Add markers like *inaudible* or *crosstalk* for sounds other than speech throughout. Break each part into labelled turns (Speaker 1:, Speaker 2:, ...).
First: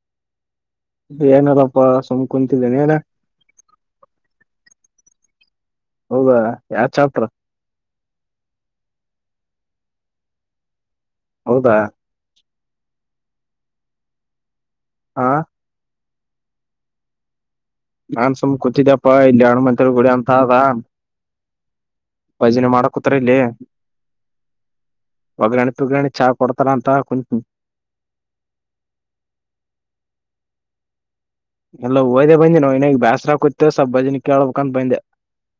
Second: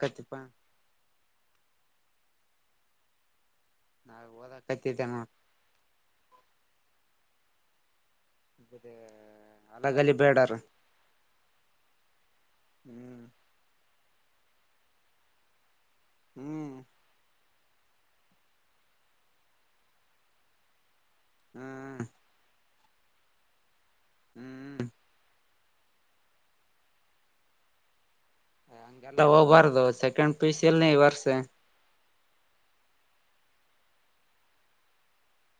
Speaker 1: ಕತ್ತಪಾ
Speaker 2: ಏನಾರಪ್ಪಾ ಸುಮ್ ಕುಂತಿದ್ದೇನೆ ಹೇಳ
Speaker 1: ಹ ಓದ ಕತಿದ್ದೇನ
Speaker 2: ಹೌದಾ ಯಾವ ಚಾಪ್ಟರ್
Speaker 1: ಅಲಗಲ್ಲಿ ಬೇಡಾರ
Speaker 2: ಹೌದಾ
Speaker 1: ಹ್ಮ್
Speaker 2: ಹಾ
Speaker 1: ಹ್ಮ್
Speaker 2: ನಾನ್ ಸುಮ್ ಕೂತಿದ್ದಪ್ಪಾ ಇಲ್ಲಿ ಅಣ್ಣ ಮಂತ ಗುಡಿ ಅಂತ ಅ
Speaker 1: ಹ್ಮ್
Speaker 2: ಕುತ್ರ ಇಲ್ಲಿ
Speaker 1: ಹ್ಮ್
Speaker 2: ಒಗ್ಗರಣ ತೊಗರಾಣಿ ಚಾ ಕೊಡ್ತಾರ ಅಂತ ಕೊ
Speaker 1: ಹಂಗೆಲ್ಲ ಹೋಗ್ಬಾರ್ದು ಸೆಕೆಂಡ್ ಪೀಸ್ ಎಲ್ಲಿ ವರ್ಷ
Speaker 2: ಎಲ್ಲ ಹೋದೆ ಬಂದೆ ನಾವು ಇನಗ್ ಬೇಸರಾ ಕುೂತೇವಬ ಭಜನೆ ಕೇಳಬೇಕಂತ ಬಂದೆ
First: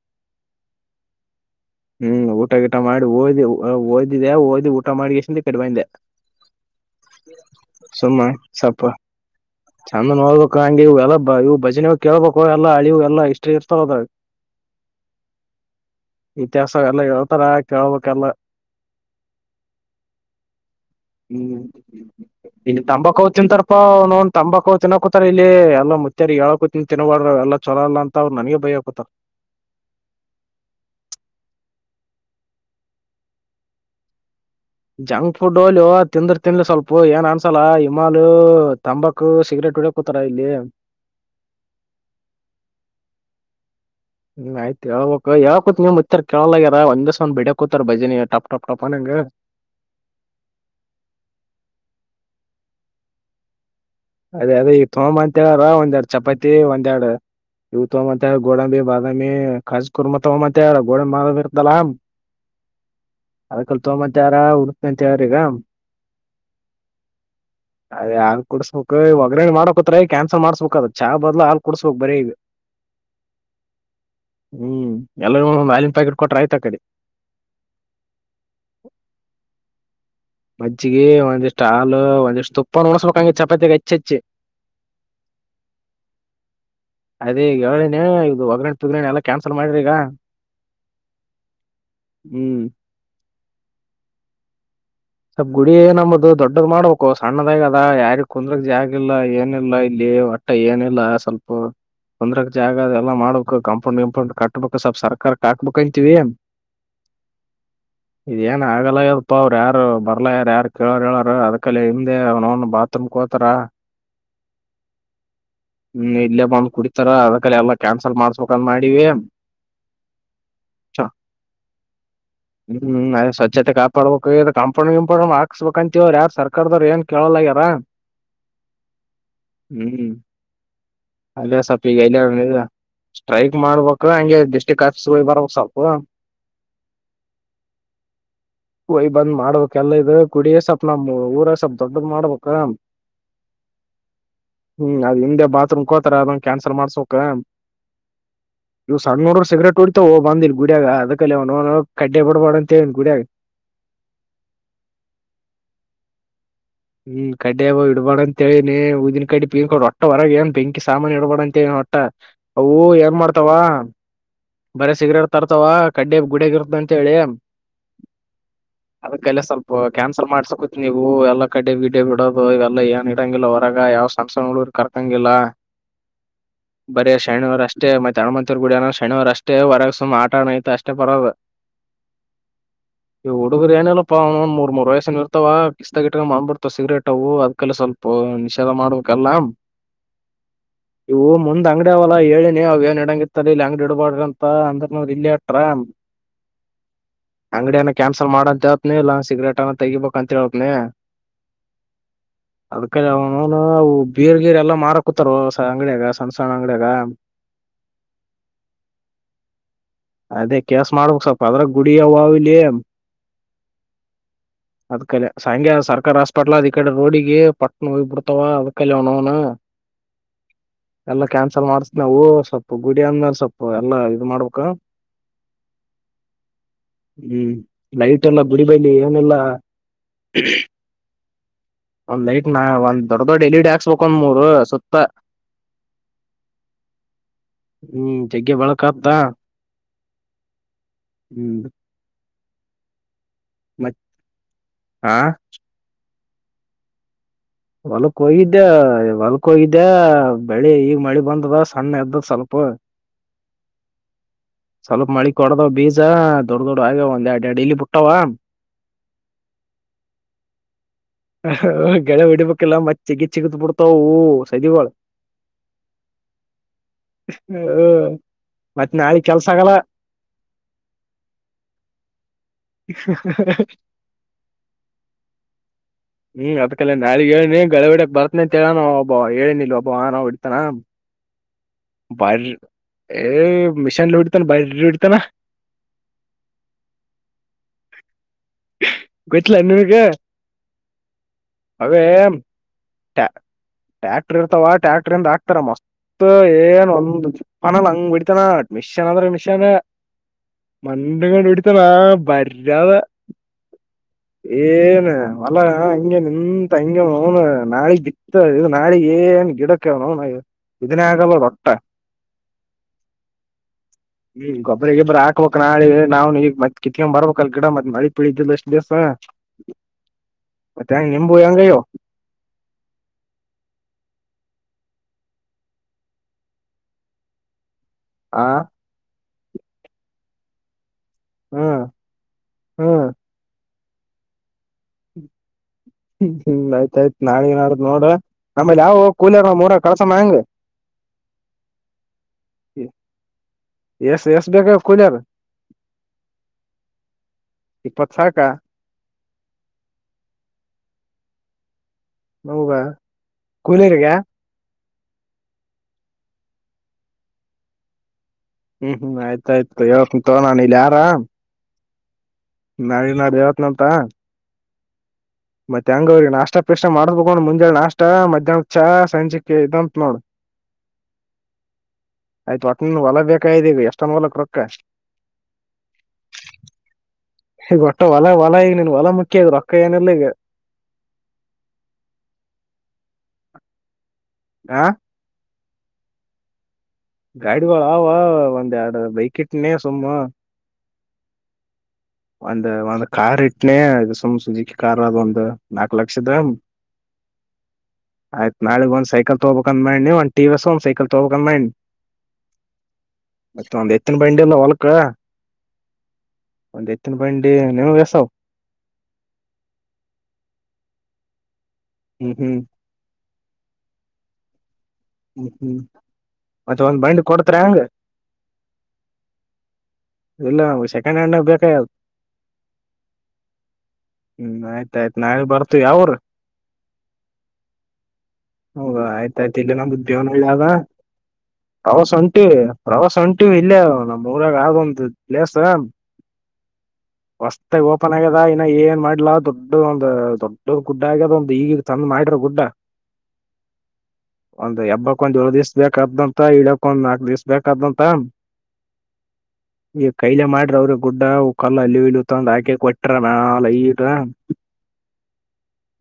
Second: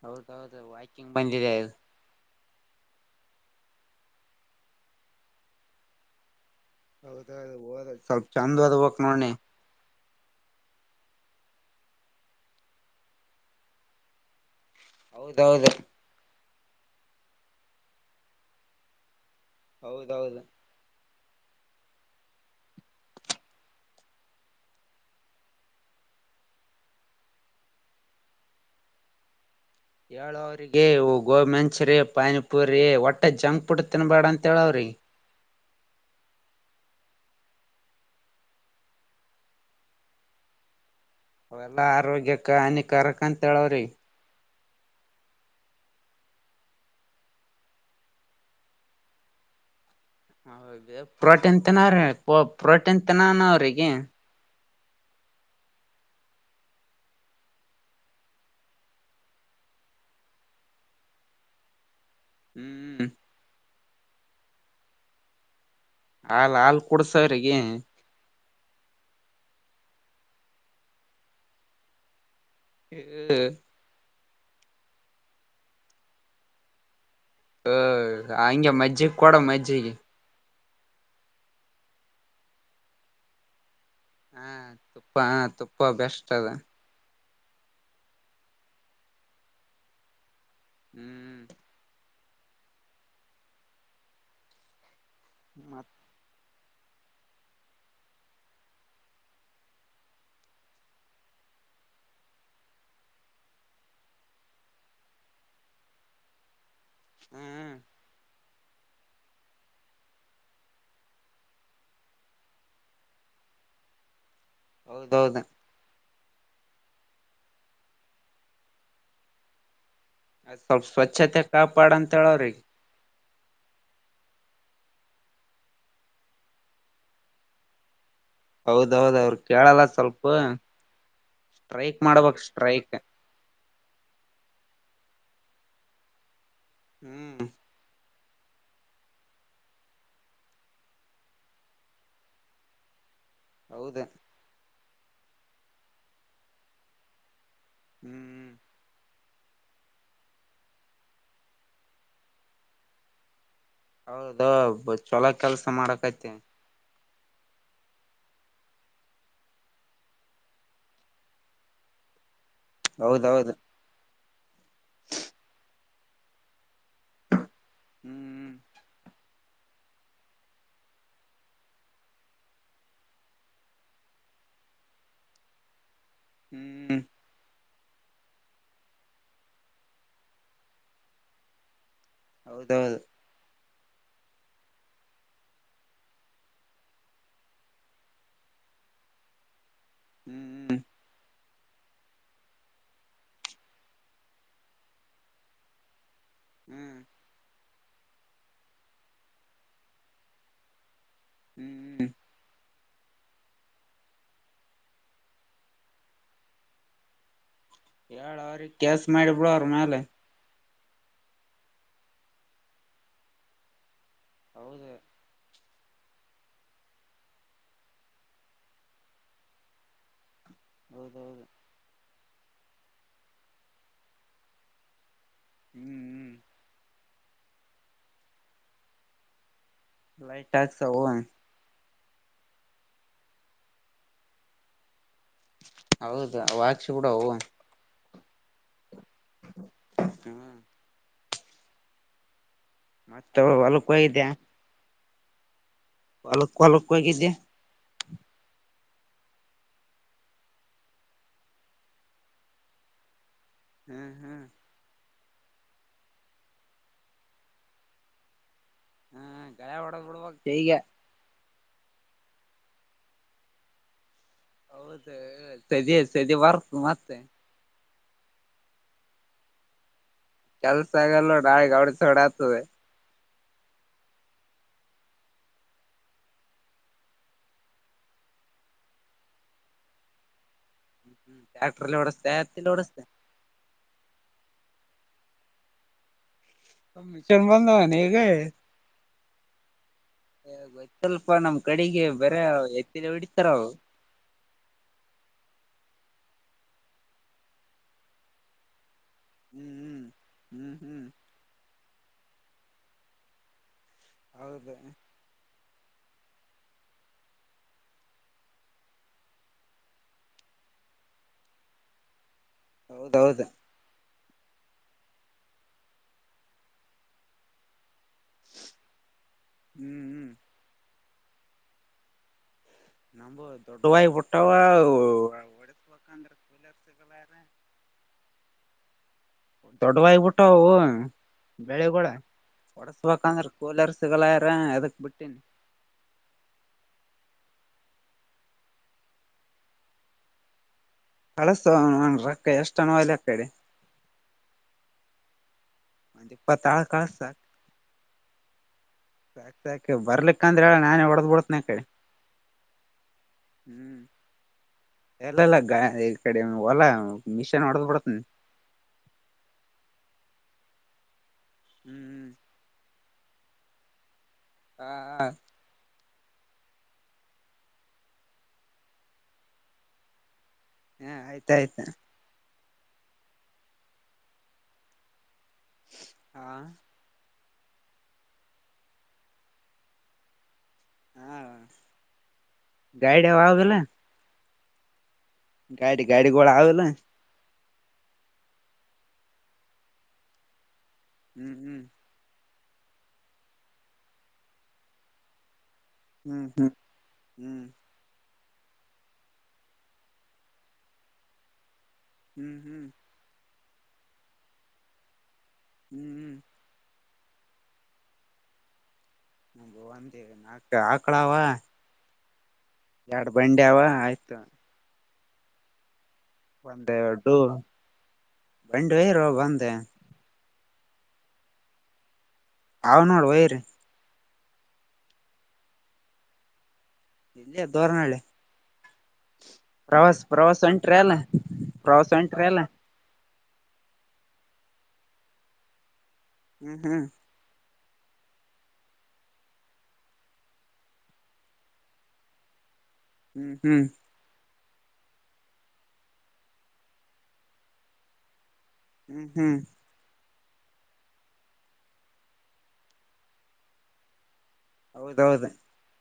Speaker 1: ಹೌದೌದು ವಾಕಿಂಗ್ ಬಂದಿದೆ
Speaker 2: ಹ್ಮ್ ಊಟ ಗಿಟ ಮಾಡಿ ಓದ್ದಿ ಓದಿದೆೆ ಓದ್ದಿ ಊಟ ಮಾಡಿ ಎಷ್ಟ ಕಡಿಬಂದೆ
Speaker 1: ಹೌದೌ ಹೋದ ಸ್ವಲ್ಪ ಚೆಂದ್ ಅದ್ ಹಕ್ ನೋಡ್ಿ
Speaker 2: ಚೆಂದ ನೋಡ್ಬೇಕು ಹಂಗಗೆ ಇ್ ಎಲ್ಲಾ ಇ್ ಭಜನೆ ಕೇಳ್ಬೇಕು ಎಲ್ಲ ಅಳಿ ಎಲ್ಲಾ ಇಷ್ಟ್ರಿ ಇರ್ತಾವದಾಗ
Speaker 1: ಹೌದೌದು
Speaker 2: ಇತಿಹಾಸ ಎಲ್ಲ ಯಾವತರ ಕೇಳ್ಬೇಕಲ್ಲ
Speaker 1: ಹೌದೌದು
Speaker 2: ಹ್ಮ್ ಇಲ್ಲಿ ತಂಬಾಕ್ ತಿಂತಾರಪ್ಪಾ ನೋ ತಂಬಾಕವ್ ತಿನ್ನಕೂತಾರ ಇಲ್ಲಿ ಎಲ್ಲ ಮುುತ್ತಾರಿ ಹೇಳಕೂ ತಿ ತಿನ್ನಬಾರ್ರ ಎಲ್ಲ ಚೊಲೋಲ್ಲ ಅಂತ ಅವರು ನನ್ಗೆ ಬಯಕತ
Speaker 1: ಹೇಳ ಅವ್ರಿಗಿ ಗೋಮೆಂಚುರಿ ಪಾನಿಪುರಿ ಒಟ್ಟ ಜಂಕ್ ಪುಟ್ಟ ತಿನ್ಬೇಡಂತ ತೆಳಾವರಿ
Speaker 2: ಜಂಕ್ ಫುಡ್ ಲ್ ತಿಂದ್ರ ತಿನ್ಲಿ ಸ್ವಲ್ಪ ಏನ್ ಅನ್ಸಲ್ಲ ಹಿಮಾಲ ತಂಬಾಕು ಸಿಗರೇಟ್ ಉಡಿಯ ಕೂತಾರ ಇಲ್ಲಿ
Speaker 1: ಅವೆಲ್ಲಾ ಆರೋಗ್ಯಕ ಹಾನಿಕಾರಕ ಅಂತ ಹೇಳವ್ರಿ
Speaker 2: ಹ ಆಯ್ತು ಯಾವಕ್ ಯಾವಕೂತ್ ನೀವ್ ಹ್ಮ್ಮ್ ಕೇಳಲಗ್ಯಾರ ಒಂದ್ದೆ ಸವನ್ ಬಿಡ ಕೂತಾರ ಬಜೆ ನೀ ಟಪ್ ಟಪ್ ಟಪನಂಗ ನಂಗಗೆ
Speaker 1: ಹೌದ ಪ್ರೋಟೀನ್ ತನ್ರೀ ಪ್ರೋಟೀನ್ ತನಾನ ಅವ್ರಿಗೆ
Speaker 2: ಅದ ಈಗ ತಗೊಂಬ ಅಂತ ಹೇಳ್ರ ಒಂದ್ ಎರಡ್ ಚಪಾತಿ ಒಂದ ಎರಡ್ ಇವವು ತಗೊ ಅಂತ ಹೇಳ ಗೋಡಂಬಿ ಬಾದಾಮಿ ಕಾಜ ಕುರ್ಮಾ ತಗೊ ಅಂತ ಹೇಳ ಗೋಡಂಬಿ ಮಾದಾಮಿ ಇರ್ತಲ
Speaker 1: ಹ್ಮ್
Speaker 2: ಕಲ್ ತಗೊಂಬಂತ ಯಾರ ಉಡುಂತ ಯಾರ ಈಗ
Speaker 1: ಹಾಲ್ ಹಾಲ್ ಕೊಡ್ಸವ್ರಿಗೆ
Speaker 2: ಕೊಡ್ಸು ಬೆಕ್ ಒಗ್ಗರಣೆ ಮಾಡಕತ್ರ ಈ ಕ್ಯಾನ್ಸಲ್ ಮಾಡ್ಸ್ಬೇಕಕ್ ಅದ ಚಾ ಬದಲ ಹಾಲ್ ಕೊಡ್ಸ್ಬೇಕ ಬರೀ ಈಗ
Speaker 1: ಹ್ಮ
Speaker 2: ಹ್ಮ್ ಎಲ್ಲೂ ಒಂದೊಂದ್ ಅಲಿನ್ ಪ್ಯಾಕೆಟ್ ಕೊಟ್ರೆ ಆಯ್ತ ಅಕಡೆ
Speaker 1: ಹ ಹಂಗೆ ಮಜ್ಜಗ್ ಕೊಡ ಮಜ್ಜಿಗೆ
Speaker 2: ಮಜ್ಜಿಗೆ ಒಂದಿಷ್ಟ ಹಾಲು ಒಂದಿಷ್ಟು ತುಪ್ಪ ಉಣಸ್ಬಬೇಕಕ್ಂಗ ಚಪಾತಿಗಿ
Speaker 1: ಹಾ ತುಪ್ಪ ಹಾ ತುಪ್ಪ ಬೆಸ್ಟ್ ಅದ
Speaker 2: ಅದೇ ಈಗ ಹೇಳ ನೀ ಇದು ಒಗ್ಗರಣ್ ತಗಣ ಎಲ್ಲಾ ಕ್ಯಾನ್ಸಲ್ ಮಾಡ್ರಿ ಈಗ
Speaker 1: ಹ್ಮ್
Speaker 2: ಹ್ಮ್ ಸಬ್ ಗುಡಿ
Speaker 1: ಮತ್
Speaker 2: ನಮ್ಮದು ದೊಡ್ಡ ದೊದ ಮಾಡ್ಬೇಕು ಸಣ್ಣದಾಗ ಅದ ಯಾರಿಗ್ ಕುಂದ್ರಕ್ ಜಾಗ ಇಲ್ಲ ಏನಿಲ್ಲಾ ಇಲ್ಲಿ ಒಟ್ಟ ಏನಿಲ್ಲ ಸ್ವಲ್ಪ ಕುಂದ್ರ ಜಾಗ ಅದ ಎಲ್ಲಾ ಮಾಡ್ಬೇಕು ಕಂಪೌಂಡ್ ವಿಂಪೌಂಡ್ ಕಟ್ಬೇಕು ಸ್ವಲ್ಪ ಸರ್ಕಾರಕ್ಕೆ ಹಾಕ್ಬೇಕಂತವಿ
Speaker 1: ಹ್ಮ್
Speaker 2: ಏನ್ ಆಗಲ್ಲದು ಪಾವ ಯಾರು ಬರ್ಲ ಯಾರ ಯಾರು ಕೇಳೋರ್ ಹೇಳರು ಅದ್ಕಲ್ಲಿ ಹಮ್ದೆ ಅವ್ನನ್ ಬಾತ್ರೂಮ್ ಹೋತಾರ
Speaker 1: ಹೌದೌದು
Speaker 2: ಹ್ಮ್ ಇಲ್ಲೇ ಬಂದ್ ಕುಡಿತಾರ ಅದಕ್ಕೆಲ್ಲ ಎಲ್ಲಾ ಕ್ಯಾನ್ಸಲ್ ಮಾಡ್ಸ್ಬೇಕಕ್ಂದ ಮಾಡಿವಿ
Speaker 1: ಅದ ಸ್ವಲ್ಪ
Speaker 2: ಛ,
Speaker 1: ಸ್ವಚ್ಛತೆ ಕಾಪಾಡ ಅಂತ ಹೇಳ ಅವ್ರಿಗೆ
Speaker 2: ಹ್ಮ್ ಅದೇ ಸ್ವಚ್ಛತೆ ಕಾಪಡ ಕಂಪೌಣಿ ವಿಂಪೌ ಹಾಕ್ಸ್ಬೇಕಕ್ ಅಂತವ್ ಯಾರಾರ್ ಸರ್ಕಾರದವ್ ಏನ್ ಕೇಳೋಲಗ್ಯಾರ
Speaker 1: ಹೌದೌದ ಅವರು ಕೇಳಲ್ಲ ಸ್ವಲ್ಪ
Speaker 2: ಅಲ್ಲೇ
Speaker 1: ಸ್ಟ್ರೈಕ್ ಮಾಡ್ಬೇಕ ಸ್ಟ್ರೈಕ್
Speaker 2: ಮಾಡ್ಬಬೇಕ ಹಂಗೆ ಡಿಸ್ಕಿಟ್ ಆಫೀಸ್ ಹೋಗ್ ಬರ್ ಸ್ವಲ್ಪು
Speaker 1: ಹ್ಮ್
Speaker 2: ಹಯ್ ಬಂದ್ ಮಾಡ್ಬೇಕ ಎಲ್ಲ ಇದು ಕುಡಿಯ ಸ್ವಪ್ ನಮ್ ಊರ ಸ್ವಲ್ಪ್ ದೊಡ್ಡದ ಮಾಡ್ಬೇಕ
Speaker 1: ಹೌದು
Speaker 2: ಹ್ಮ್ ಅದ್ ಹಿಂದೆ ಬಾತ್ರೂಮ್ ಕೋತಾರ ಅದನ್ ಕ್ಯಾನ್ಸಲ್ ಮಾಡ್ಸೋಕ್
Speaker 1: ಹ್ಮ್
Speaker 2: ಇವು ಸಣ್ಣ ನೂರು ಸಿಗ್ರೇಟ್ ಉಡ್ತ ಬಂದಿಲ್ಲ ಗುಡಿಯಾಗ ಅದಕ್ಕ ಅ ಅವ್ ಕಡ್ಡೆ ಬಿಡಬಾರಡ ಅಂತೇವನ್ ಗುಡಿಯಾಗ
Speaker 1: ಹೌದ ಛೊಲ ಕೆಲ್ಸ ಮಾಡಕೈತೆ
Speaker 2: ಹ್ಮ್ ಕಡವ ಇಡ್ಬಾರಡ ಅಂತ ಹೇಳಿನೆ ಊದಿನ ಕಡಿ ಪೀನ್ಕೊಂಡ ಒಟ್ಟ ಹೊರಗ ಏನ್ ಬೆಂಕಿ ಸಾಮಾನನ್ ಇಡಬಾರಡ ಅಂತ ಹೇಳಿ ಹೊಟ್ಟ ಅವು ಏನ್ ಮಾಡ್ತಾವ
Speaker 1: ಹೌದೌದು
Speaker 2: ಬರಿ ಸಿಗ್ರೇಟ್ ತರ್ತಾವ ಕಡೆಬಿ ಗುಡಗ ಇರುತ್ತ ಅಂತ ಹೇಳಿ
Speaker 1: ಹ್ಮ್
Speaker 2: ಅದಕ್ಕೆಲ್ಲ ಸ್ವಲ್ಪ ಕ್ಯಾನ್ಸಲ್ ಮಾಡ್ಸಕ ನೀವು ಎಲ್ಲ ಕಡೆ ಬೀಡಿಯ ಬಿಡೋದು ಇವೆಲ್ಲ ಏನ್ ಇಡಂಗಿಲ್ಲ ಹೊರಗ ಯಾವ್ ಸಣ್ಣಸಣಗಳ ಕರ್ಕಂಗಿಲ್ಲ
Speaker 1: ಹ್ಮ್
Speaker 2: ಬರಿ ಶನಿವಾರ ಅಷ್ಟೇ ಅಷ್ಟೇ ಮತ್ತೆ ಅಣಮ್ಮತ್ತೂ ಗುಡಿಯನ ಶನಿವಾರ ಅಷ್ಟೇ ಹೊರಗೆ ಸುಮ್ ಆಟ ಆಯ್ತ ಅಷ್ಟೇ ಬರೋದು
Speaker 1: ಹೌದೌದು
Speaker 2: ಏನಿಲ್ಲಪ್ಪ ಮೂರು ಮೂರು ರೇಷನ್ ಇರ್ತವ ಕಿಸ್ತಟ್ಟ ಮಾಡಂದ್ಬಿಡ್ತಾವ ಸಿಗ್ರೇಟ್ ಅವು ಅದ್ಲ್ಲ ಸ್ವಲ್ಪ ನಿಷೇಧ ಮಾಡ್ಬೇಕಲ್ಲ
Speaker 1: ಹ್ಮ್ ಹ್ಮ್
Speaker 2: ಇವು ಮುಂದ್ ಅಂಗಡಿ ಅವಲ್ಲಾ ಏನ್ ಇಡಂಗಿತ್ತ ಇಲ್ಲಿ ಅಂಗಡಿ ಇಡಬಾರಡ್ರ ಅಂತ ಅಂದ್ರನೋ ಅವ್ರು ಇಲ್ಲೇ ಇಟ್ರೆ
Speaker 1: ಹ್ಮ್
Speaker 2: ಅಂಗಡಿಯ ಕ್ಯಾನ್ಸಲ್ ಮಾಡ ಅಂತ ಹೇತನಿ ಇಲ್ಲಾ ಸಿಗರೇಟ್ ನಾ ತೆಗೀಬೇಕು ಅಂತ ಹೇತನಿ
Speaker 1: ಹ್ಮ್ ಹ್ಮ್
Speaker 2: ಅದ್ಕಡೆ ಅವನುವು ಬೀರ್ ಗೀರ್ ಎಲ್ಲಾ ಮಾರಕೂತಾರ ಅಂಗಡಿಯಾಗ ಸಣ್ಣ ಸಣ್ಣ ಅಂಗಡಿಯಾಗ
Speaker 1: ಹೇಳಳ್ ಅವ್ರಿಗೆ ಕೇಸ್ ಮಾಡಿ ಬಿಡು ಅವರ ಮೇಲೆ
Speaker 2: ಕೆೇಸ್ ಮಾಡ್ಬೇಕಕ್ ಸ್ವಲ್ಪ ಅದ್ರ ಗುಡಿಯ ಇಲ್ಲಿ
Speaker 1: ಹೌದು
Speaker 2: ಅದ್ ಕಲೆ ಸರ್ಕಾರಿ ಹಾಸ್ಪಿಟ್ಲ್ ಅದ್ ಈ ಕಡೆ ರೋಡಿಗೆ ಪಟ್ ನೋಗ ಬಿಡ್ತಾವ ಅದಕ್ಕ ಆವ್ನುನು ಎಲ್ಲಾ
Speaker 1: ಹೌದೌದು
Speaker 2: ಕ್ಯಾನ್ಸಲ್ ಮಾಡಸ ಅವು ಸ್ವಲ್ಪ ಗುಡಿ ಅಂದ್ಮೇಲೆ ಸ್ವಲ್ಲ ಎಲ್ಲಾ ಇದ ಮಾಡ್ಬೇಕ
Speaker 1: ಹ್ಮ್ ಹ್ಮ್
Speaker 2: ಹ್ಮ್ ಲೈಟ್ ಎಲ್ಲ ಗುಡಿ ಬಳಿ ಏನಿಲ್ಲ
Speaker 1: ಲೈಟಚ್ ಹೋಗಮ್ಮ
Speaker 2: ಒಂದ್ ಲೈಟ್ ನ ಒಂದ ದೊಡ್ಡ ದೊಡ್ಡ ಎಲ್ಇಡಿ ಹಾಕಿಸಬೇಕು ಒಂದ್ ಮೂರು ಸುತ್ತ
Speaker 1: ಹೌದ ಅವ ಹಾಕ್ಸಿ ಬಿಡವು
Speaker 2: ಹ್ಮ ತೇಗಿ ಬಾಳ
Speaker 1: ಹ್ಮ್
Speaker 2: ಹ್ಮ
Speaker 1: ಮತ್ತ ಹೊಲ್ಕ ಹೋಗಿದ್ಯಾ
Speaker 2: ಹಾ
Speaker 1: ಹೊಲ ಹೊಲಕ್ಕೆ ಹೋಗಿದ್ಯಾ
Speaker 2: ಹೊಲ್ಕಕೆ ಹೋಗಿದ್ದೆ ಹೊಲ್ಕ್ಕೆ ಹೋಗಿದ್ದೆ ಬೆಳಿ ಈಗ ಮಳಿ ಬಂದದ ಸಣ್ಣ ಎದ್ದದ ಸ್ವಲ್ಪ
Speaker 1: ಹ್ಮ್ ಹ್ಮ್
Speaker 2: ಸ್ವಲ್ಪ ಮಳಿ ಕೊಡದವ್ ಬೀಜ ದೊಡ್ ದೊಡ್ ಆಗ ಒಂದ್ರಡ್ ಎರಡು ಇಲಿ ಬಿಟ್ಟವ
Speaker 1: ಹ್ಮ ಗಳೇ ಹೊಡೆದುಬಿಡಬೇಕು ಈಗ
Speaker 2: ಗಳೆ ಹೊಡಿಬೇಕಕ್ಕೆೆಲ್ಲ ಮತ್ತೆ ಚಿಗತ್ ಚಿಗುರಿ ಬಿಡ್ತಾವು ಸದಿಗಳು
Speaker 1: ಹೌದ ಸೆದೆ ಸೆದೆ ವರ್ಕ್ ಮತ್ತೆ
Speaker 2: ಮತ್ ನಾಳೆ ಕೆಲ್ಸ ಆಗಲ್ಲ
Speaker 1: ಕೆಲ್ಸ ಆಗಲ್ಲ ನಾಳಗ ಓಷಧಿ ಹೊಡೆತದ್ದೆ
Speaker 2: *inaudible* ಹ್ಮ್ ಅದ್ ಕಲೆ ನಾಳಗ್ ಹೇಳನಿ ಗಳಹೊಡಿಯೋಕೆ ಬರ್ತನ ಅಂತ ಹೇಳನ ಒಬ್ಬ ಹೇಳೇನಿಲ್ವ ಒಬ್ಬಾ ಹೊಡೀತಾನೆ
Speaker 1: ಟ್ಯಾಕ್ಟ್ರಲ್ಲಿ ಹೊಡಸ್ತೆ ಎತ್ತಿಲಿ ಹೊಡಸ್ತೆ
Speaker 2: ಹೇ ಮಷೀನ್ ಅಲ್ಲಿ ಹೊಡೀತಾನೆ ಬೈ ಹೊಡಿತನ
Speaker 1: ಚೆಂದ್ ಬಂದವನ ಈಗೆ
Speaker 2: ಗಾ ನಿಮಗೆ
Speaker 1: ಗತ್ತು ಸ್ವಲ್ಪ ನಮ್ ಕಡೆಗೆ ಬರ
Speaker 2: ಟ
Speaker 1: ಹೊಡಿತಾರ ಅವು
Speaker 2: ಟ್ಯಾಕ್ಟರ್ ಇರ್ತವ ಟ್ಯಾಕ್ಟರ್ಂದ ಹಾಕ್ತಾರಮ್ಮ ಮತ್ತ ಏನ್ ಒಂದು ಪನಲ್ ಹಂಗ್ ಬಿಡ್ತಾನ ಅಡ್ಮಿಷ ನಿನ್ಂದ ಮಷನ್
Speaker 1: ಹ್ಮ್ ಹ್ಮ್ ಹ್ಮ್ ಹ್ಮ್
Speaker 2: ಮೆ ಇತ್ತನಾ ಬರದ
Speaker 1: ಹೌದು
Speaker 2: ಏನು ಒಲ ಹಾ ಹಂ ನಿ ಎಂತ ಅಂಗ ಮೋನು ನಾಳಿಿತ್ತ ಇದು ನಾಿಗ್ ಏನ್ ಗಿಡಕ್ಕೆವ ನೋ ಇದನೇ ಆಗಲ್ಲ ರೊಟ್ಟ
Speaker 1: ಹೌದೌದು
Speaker 2: ಹ್ಮ್ ಗೊಬರ ಗೊಬ್ಬರ ಹಾಕ್ಬೇಕಕ್ ನಾಳೆ ನಾವವು ನೀ ಮತ್ ಕಿತ್ತಕೊ್ ಬರ್ಬೇಕ ಅಲ್ ಗಿಡ ಮತ್ ಮಳ ಳ್ದಲ್ಲ ಅಷ್ಟು ದಸ
Speaker 1: ಹ್ಮ್ ಹ್ಮ್
Speaker 2: ನಿಂಬು ಯಂಗಯೋ
Speaker 1: ನಮು ದೊಡ್ಡ ವ ಬಿಟ್ಟವ ಒಡಸ್ಬೇಕಂದ್ರೆ ಕೂಲಿಯಾರ ಸಿಗಲ್ಲಾರ
Speaker 2: ಹಾ
Speaker 1: ದೊಡ್ಡವಾಗಬಿಟ್ಟವು
Speaker 2: ಹ್ಮ್
Speaker 1: ಬೆಳಿಗೂಡ
Speaker 2: ಹ್ಮ್
Speaker 1: ಒಡಸ್ಬೇಕಂದ್ರ ಕೋಲರ್ಸುಗಳಾರರ
Speaker 2: ಹ್ಮ್ ಆಯ್ತ ಆಯ್ತು ನಾಳೆ ನ ನೋಡ್ರ ಆಮೇಲೆ ಯಾವ ಕೂಲರ್ ಮೂರ ಕಳಸ ಮ್ಯಾಂಗ
Speaker 1: ಕಳಸ ಅನ್ರೋಕ್ಕ ಎಷ್ಟ ಅಣ ಅಲ್ಲಿ ಕೇಳೆ
Speaker 2: ಎಸ್ ಎಷ್ಟ ಬೇಕ ಕುೂಲಿಯಾರ
Speaker 1: ಮೆ ಇಪತಾಳು ಕಳಿಸು ಸಾಕ್
Speaker 2: ಇಪ್ಪತ್ ಸಾಕ
Speaker 1: ಸಾಕಿ ಬರ್ಲಿಕ್ಕ ಅಂದ್ರೆ ಹೇಳ ನಾನೇ ಹೊಡದ್ ಬಿಡತನ ಕಿ
Speaker 2: ಹೌವ ಕೂಲಿರ್ಗ
Speaker 1: ಎಲ್ಲಲ್ಲ ಗ ಇ ಕಡೆ ಒಲ್ಲ ಮಿಶನ್ ಮಾಡಡದು ಪಡತ
Speaker 2: ಹ್ಮ್ ಹ್ಮ್ ಆಯ್ತಾಯ್ತು ಯಕ್ ತೋ ನಾನ ಇಲ್ಲಿ ಆರಾಮ್
Speaker 1: ಹ್ಮ್ ಹ್ಮ್
Speaker 2: ನಾಡ ನಾ ಯವತ್ನಂತ
Speaker 1: ಹಾ ಹಾ
Speaker 2: ಮತ್ತೆ ಹೆಂಗ ಅವ್ರಿಗೆ ನಾಷ್ಟಪಿಶ ಮಾಡ್ಬೇಕಕೊಂಡ್ ಮುಂಜಾಳೆ ನಾಷ್ಟ ಮಧ್ಯಾಹ್ನ ಚ ಸಂಜಿಕ ಇದಂತ ನೋಡ್
Speaker 1: ಹಾ ಆಯ್ತಾಯಯ್ತಾ
Speaker 2: ಆಯ್ತು ಒಟ್ಟನ್ ಹೊಲ ಬೇಕಾ್ದೀವಿ ಎಷ್ಟೊಂದ ಹೊಲಕ್ ರೊಕ್ಕ
Speaker 1: ಹಾ
Speaker 2: ಈಗೊಟ್ಟ ಹೊಲ ಹೊಲ ಈಗ ನೀನ್ ಹೊಲ ಮುಖ್ಯ ಅದ ರೊಕ್ಕ ಏನೆಲ್ಲ ಈಗ
Speaker 1: ಹಾ ಗೈಡ ಹವಾಗಲ್ಲ
Speaker 2: ಆ
Speaker 1: ಗಾಡಿ ಗಾಡಿ ಗೋಳ್ ಆವಿಲ್ಲ
Speaker 2: ಗಾಡಿಗಳ ಅವ ಒಂದ ಎರಡು ಬೈಕ್ ಇಟ್ಟನೆ ಸುಮ್ಮ
Speaker 1: ಹ್ಮ್ ಹ್ಮ್
Speaker 2: ಒಂದು ಒಂದು ಕಾರ್ ಇಟ್ಟನನೆ ಇದು ಸುಮ್ ಸುಜಿಕ ಕಾರ್ ಅದು ಒಂದು
Speaker 1: ಹ್ಮ್ ಹ್ಮ್ ಹ್ಮ್
Speaker 2: ಆಯ್ತ್ ನಾಳಗ್ ಒಂದ ಸೈಕಲ್ ತಗೋಬೇಕಂದ್ ಮಾಡಿ ಒಂದ್ಟಿಸ್ ಒಂದ ಸೈಕಲ್ ತಗೋಬೇಕಂದ ಮಾಡಿ
Speaker 1: ಹ್ಮ್ ಹ್ಮ್
Speaker 2: ಮತ್ತ ಒಂದ್ ಎತ್ತನ ಬೈಂಡಿ ಎಲ್ಲ ಹೊಲಕ್ಕ
Speaker 1: ಹ್ಮ್ ಹ್ಮ್
Speaker 2: ಎತ್ತನ್ ಬಂಡಿ ನೀವು ಎಷ್ಟೋ
Speaker 1: ನಾ ಬ ಆಕಳಾವ
Speaker 2: ಹ್ಮ್ ಹ್ಮ್
Speaker 1: ಎರಡು ಬಂಡೆವ ಆಯ್ತು
Speaker 2: ಹ್ಮ್ ಹ್ಮ್ ಮತ್ತ
Speaker 1: ಒಂದೇ
Speaker 2: ಒಂದ್ ಬಂಡಿ
Speaker 1: ದೊಡ್ಡು
Speaker 2: ಕೊಡ್ತರ ಹೆಂಗ
Speaker 1: ಬಂಡೇರ ಒಂದೆ
Speaker 2: ಇಲ್ಲ ಸೆಕೆಂಡ್ ಹ್ಯಾಂಡ್ ಬೇಕ ಆಯ್ದದು
Speaker 1: ಹೌ ನೋಡು ವೈರಿ
Speaker 2: ಹ್ಮ್ ಆಯ್ತಾಯಯ್ತು ನಾಳೆ ಬರ್ತೀವಿ ಅವಾವ್ರ
Speaker 1: ಇಲ್ಲೇ ದೋರ್ನಹಳ್ಳಿ
Speaker 2: ಹೋಗಾ ಆಯ್ತ ಆಯ್ತು ಇಲ್ಲ ನುದ
Speaker 1: ಪ್ರವಾಸ ಪ್ರವಾಸ
Speaker 2: ಒಳ್ಳಾಗ
Speaker 1: ಹೊಂಟ್ರಿ ಅಲ್ಲ
Speaker 2: ಪ್ರವಾಸ ಉಂಟು
Speaker 1: ಹೊಂಟ್ರಿ ಅಲ್ಲ
Speaker 2: ಪ್ರವಾಸ ಸೊಂಟೇವ ಇಲ್ಲೇ ನಮ್ ಊರಾಗ ಆದ ಒಂದು ಪ್ಲೇಸ್
Speaker 1: ಹ್ಮ್ ಹ್ಮ್
Speaker 2: ಮತ್ತ ಓಪನ್ ಆಗ್ಯದ ಇನ್ನ ಏನ್ ಮಾಡ್ಲ ದೊಡ್ಡ ಒಂದ್ ದೊಡ್ಡ ಗುಡ್ಡ ಆಗ್ಯದ ಒಂದ್ ಈಗೀಗ ಚಂದ್ ಮಾಡಿರೋ ಗುಡ್ಡ
Speaker 1: ಹ್ಮ್ ಹ್ಮ್
Speaker 2: ಹ ಈ ಹಬ್ಬಕ್ ಒಂದ ಏಳು ದಿವ್ ಬೇಕಕ್ದಂತ ಈ ಇಡಕ್ ಒಂದ್ ನಾಕಕ್ ದಿವಸ ಬೇಕಾದಂತ
Speaker 1: ಹ್ಮ್ ಹ್ಮ್
Speaker 2: ಈ ಕೈಲೆ ಮಾಡ್ರ ಅವ್ರರು ಗುಡ್ಡ ಕಲ್ಲ ಅಲ್ಲಿ ಇಲ್ಲಿ ತಗಂದ್ ಹಾಕಕ್ ಕೊಟ್ರ ನಾಲ ಈರ
Speaker 1: ಹೌದೌದು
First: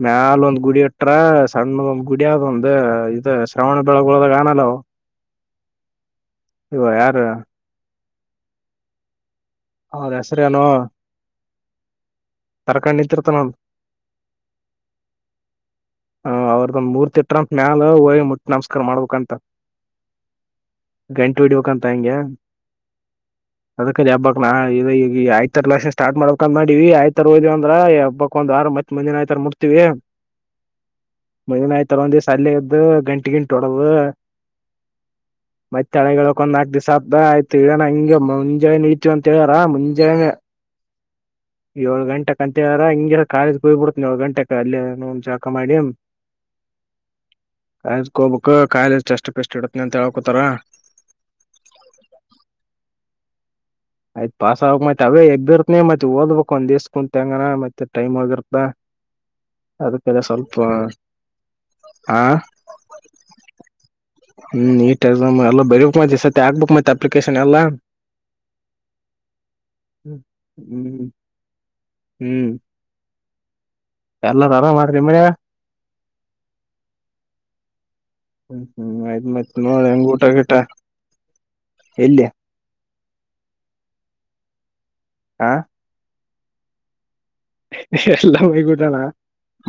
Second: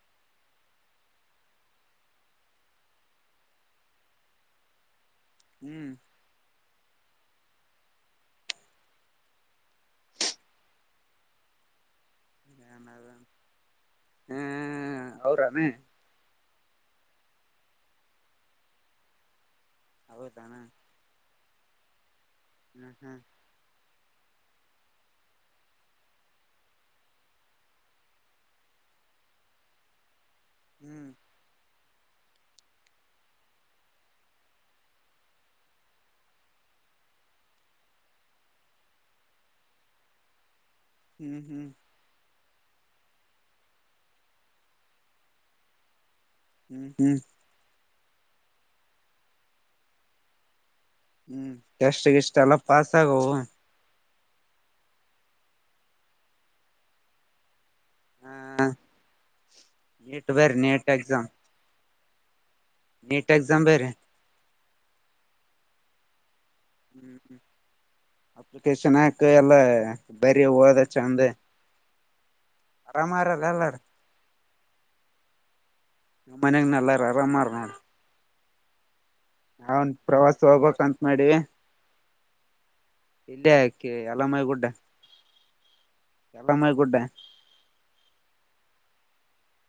Speaker 2: ಮ್ಯಾಲ ಒಂದ್ ಗುಡಿ ಇಟ್ರ ಸಣ್ಣದ ಒಂದ್ ಗುಡದ ಒಂದ ಇದು ಶ್ರಾವಣ ಬೆಳಗ್ಗಳದಾಗ ಆನಲ್ಲಾವು
Speaker 1: ಹ್ಮ್
Speaker 2: ಇ ಯಾರು ಹೌದಾ ಸರಿಯಾನು ತರಕಂಡ ನಿತಿರ್ತನ
Speaker 1: ಹ್ಮ್ ಅವ್ರಾನೇ
Speaker 2: ಹ ಅವ್ರದ ಮೂರ್ತಿಟ್ರ ಅಂತ ಮ್ಯಾಲ ಹೋಗಿ ಮುಟ್ಟಿ ನಮಸ್ಕಾರ ಮಾಡ್ಬೇಕಂತ
Speaker 1: ಹೌದಾ
Speaker 2: ಗಂಟು ಹ ಇಡ್ಬೇಕಂತ ಹಂಗೆ
Speaker 1: ಹ್ಮ್ ಹ್ಮ್
Speaker 2: ಅದಕ ಹಬ್ಬಕ್ ನಾ ಈಗ ಈ ಆಯ್ತಲ್ಲಾ ಸ್ಟಾರ್ಟ್ ಮಾಡಕ ಮಾಡೀವಿ ಆಯ್ತರ ಹೋದ್ವ ಅಂದ್ರ ಹಬ್ಬಕ್ ಒಂದ್ ಆರು ಮತ್ತತ್ ಮಂದಿನ ಆಯ್ತರ ಮುಡ್ತಿವಿ
Speaker 1: ಹ್ಮ್
Speaker 2: ಇತ್ತ ಒಂದ ದಿವಸ ಅಲ್ಲ ಇದದ್ದು ಗಂಟಿ ಗಿಟ ಹೋಡ್ದ ಮತ್ತ ತಳೆಗಕ್ ಒಂದ್ ನಾಲ್ಕು ದಿವಸ ಆದ ಆಯ್ತು ಇನ ಹಂಗ ಮುಂಜಾನೆ ಇತ ಅಂತ ಹೇಳಾರ ಮುಂಜಾನೆ
Speaker 1: ಹ್ಮ ಹ್ಮ
Speaker 2: ಗಂಟೆರ ಹಿಂಗಿರ ಕಾಲೇಜ್ ಹೋಗ್ ಬಿಡ್ತನ ಎಳೆ ಗಂಟೆ ಅಲ್ಲಿ ಜಳಕಾ ಮಾಡಿ
Speaker 1: ಹ್ಮ್ ಹ್ಮ್
Speaker 2: ಕಾಲೇಜ ಹೋಗ್ಬೇಕ ಕಾಲೆಜ ಟೆಸ್ಟ್ ಪೆಟ್ ಇಡತ್ತನಿ ಅಂತ ಹಳ್ಕೋತಾರ
Speaker 1: ಹ್ಮ್ ಟಸ್ಟ್ ಗ ಗಿಷ್ಟ ಎಲ್ಲ ಪಾಸ್ ಆಗುವವು
Speaker 2: ಆಯ್ತ್ ಪಾಸ ಆಗ ಮತ್ತತ್ ಅವೇ ಎಬ್ಬಿರ್ತನನೆ ಮತ್ ಓದ್ಬೇಕಕ್ ಒಂದ್ಸ ಕುೂಂತಂಗಣ ಮತ್ತತ್ ಟೈಮ್
Speaker 1: ಹಾ
Speaker 2: ಆಗಿರ್ತಾ ಅದಕ್ಕೆಲ್ಲ
Speaker 1: ನೀಟ್ ಬೇರೆ
Speaker 2: ಸ್ವಲ್ಪ ಹಾ
Speaker 1: ನ ನೀಟ್ ಎಕ್ಸಾಮ ಬೇರೆ
Speaker 2: ಮ ಎಕ್ಸಾಮ್ ಬರೆಯುತ್ತೇನೆ
Speaker 1: *inaudible* ಹ್ಮ್ ಅಪ್ಲಿಕೇಶನ್ ಹಾಕ ಎಲ್ಲ ಬರಿ ಹೋದ
Speaker 2: ಹ್ಮ್
Speaker 1: ಚಂದ
Speaker 2: ಹ್ಮ್
Speaker 1: ಮಾರಲ್ಲ ಎಲ್ಲರ
Speaker 2: ಎಲ್ಲರ ಆರಾಮದಾರಣೆ ಮನೆಗೆ
Speaker 1: ನಮ್ಮ ಮನ್ಯಾಗ ನಲ್ಲಾರ ಆರಾಮಾರ ನೋಡ
Speaker 2: ಹ್ಮ್ ಹ್ಮ್ ಆಯ್ತು ಮತ್ತ ನಳ
Speaker 1: ನಾವನ್
Speaker 2: ಎಂಗೂಟ
Speaker 1: ಪ್ರವಾಸ
Speaker 2: ಇಟ್ಟ
Speaker 1: ಹೋಗ್ಬೇಕಂತ
Speaker 2: ಇಲ್ಲಯ
Speaker 1: ಇಲ್ಲಯ ಎಲ್ಲ ಮಾಡಗೂಟ
Speaker 2: ಹಾ
Speaker 1: ಎಲ್ಲ ಮಾಡಕೂಟ *inaudible*
Speaker 2: ಎಲ್ಲ ಮೋಗಗಊಟಣ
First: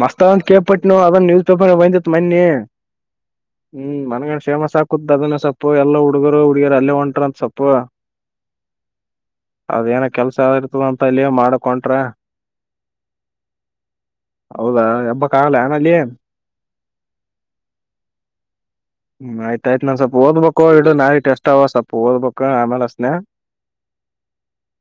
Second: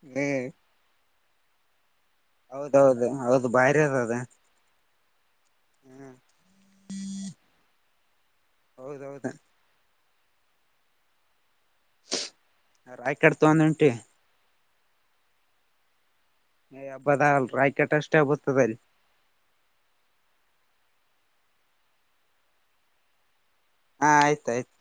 Speaker 2: ಮಸ್ತ್
Speaker 1: ಏ
Speaker 2: ಅದ್ ಕೇಳ್ಪಟ್ಟ ನವು ಅದನ್ನ ನೀವು ಒಂದು *unintelligible* ಮನ್ನಿ
Speaker 1: ಹೌದೌದು ಹೌದು ಬಾರಿ
Speaker 2: ಹ್ಮ
Speaker 1: ಅದ ಅದ
Speaker 2: ಮನ್ಗಂಡ ಶೇಮ ಸಾ ಕುದ ನ ಸಪ್ಪು ಎಲ್ಲಾ
Speaker 1: ಹ್ಮ್
Speaker 2: ಹುಡುಗರು ಹುಡುಗಿಯರು ಅಲ್ಲೇ ಹೊಂಟ್ರ ಅಂತ ಸೊಪ್ಪು
Speaker 1: ಹೌದೌದು
Speaker 2: ಅದೇನ ಕೆಲ್ಸ ಯಾವ ಇರ್ತದ ಅಂತಲ್ಲಿಯ ಮಾಡಕೊಟ್ರ
Speaker 1: ರಾಯ್ ಕಾಡ್ತ ಒಂದ ಉಂಟಿ
Speaker 2: ಹೌದಾ ಎಬ್ಬ ಕಾಗಲ್ಲ ನನ ಅಲ್ಲಿ ಏನ್
Speaker 1: ಯ ಹಬ್ಬದ ಅಲ್ ರಾಯ್ಕಟ್ಟ ಅಷ್ಟೇಬತ್ತದರಿ
Speaker 2: ಹ್ಮ್ ಆಯ್ತಾಯಯ್ತ್ ನಾ್ ಸ್ವಲ್ಪ ಓದಬೇಕು ಇ ನಾಿ ಟೆಸ್ಟ್ ಅವ ಸ್ವಲ್ಪ ಓದ್ಬೇಕು ಆಮೇಲೆ ಅಚ್ಛೇತೇ
Speaker 1: ಹಾ ಆಯ್ತ ಆಾಯ್ತು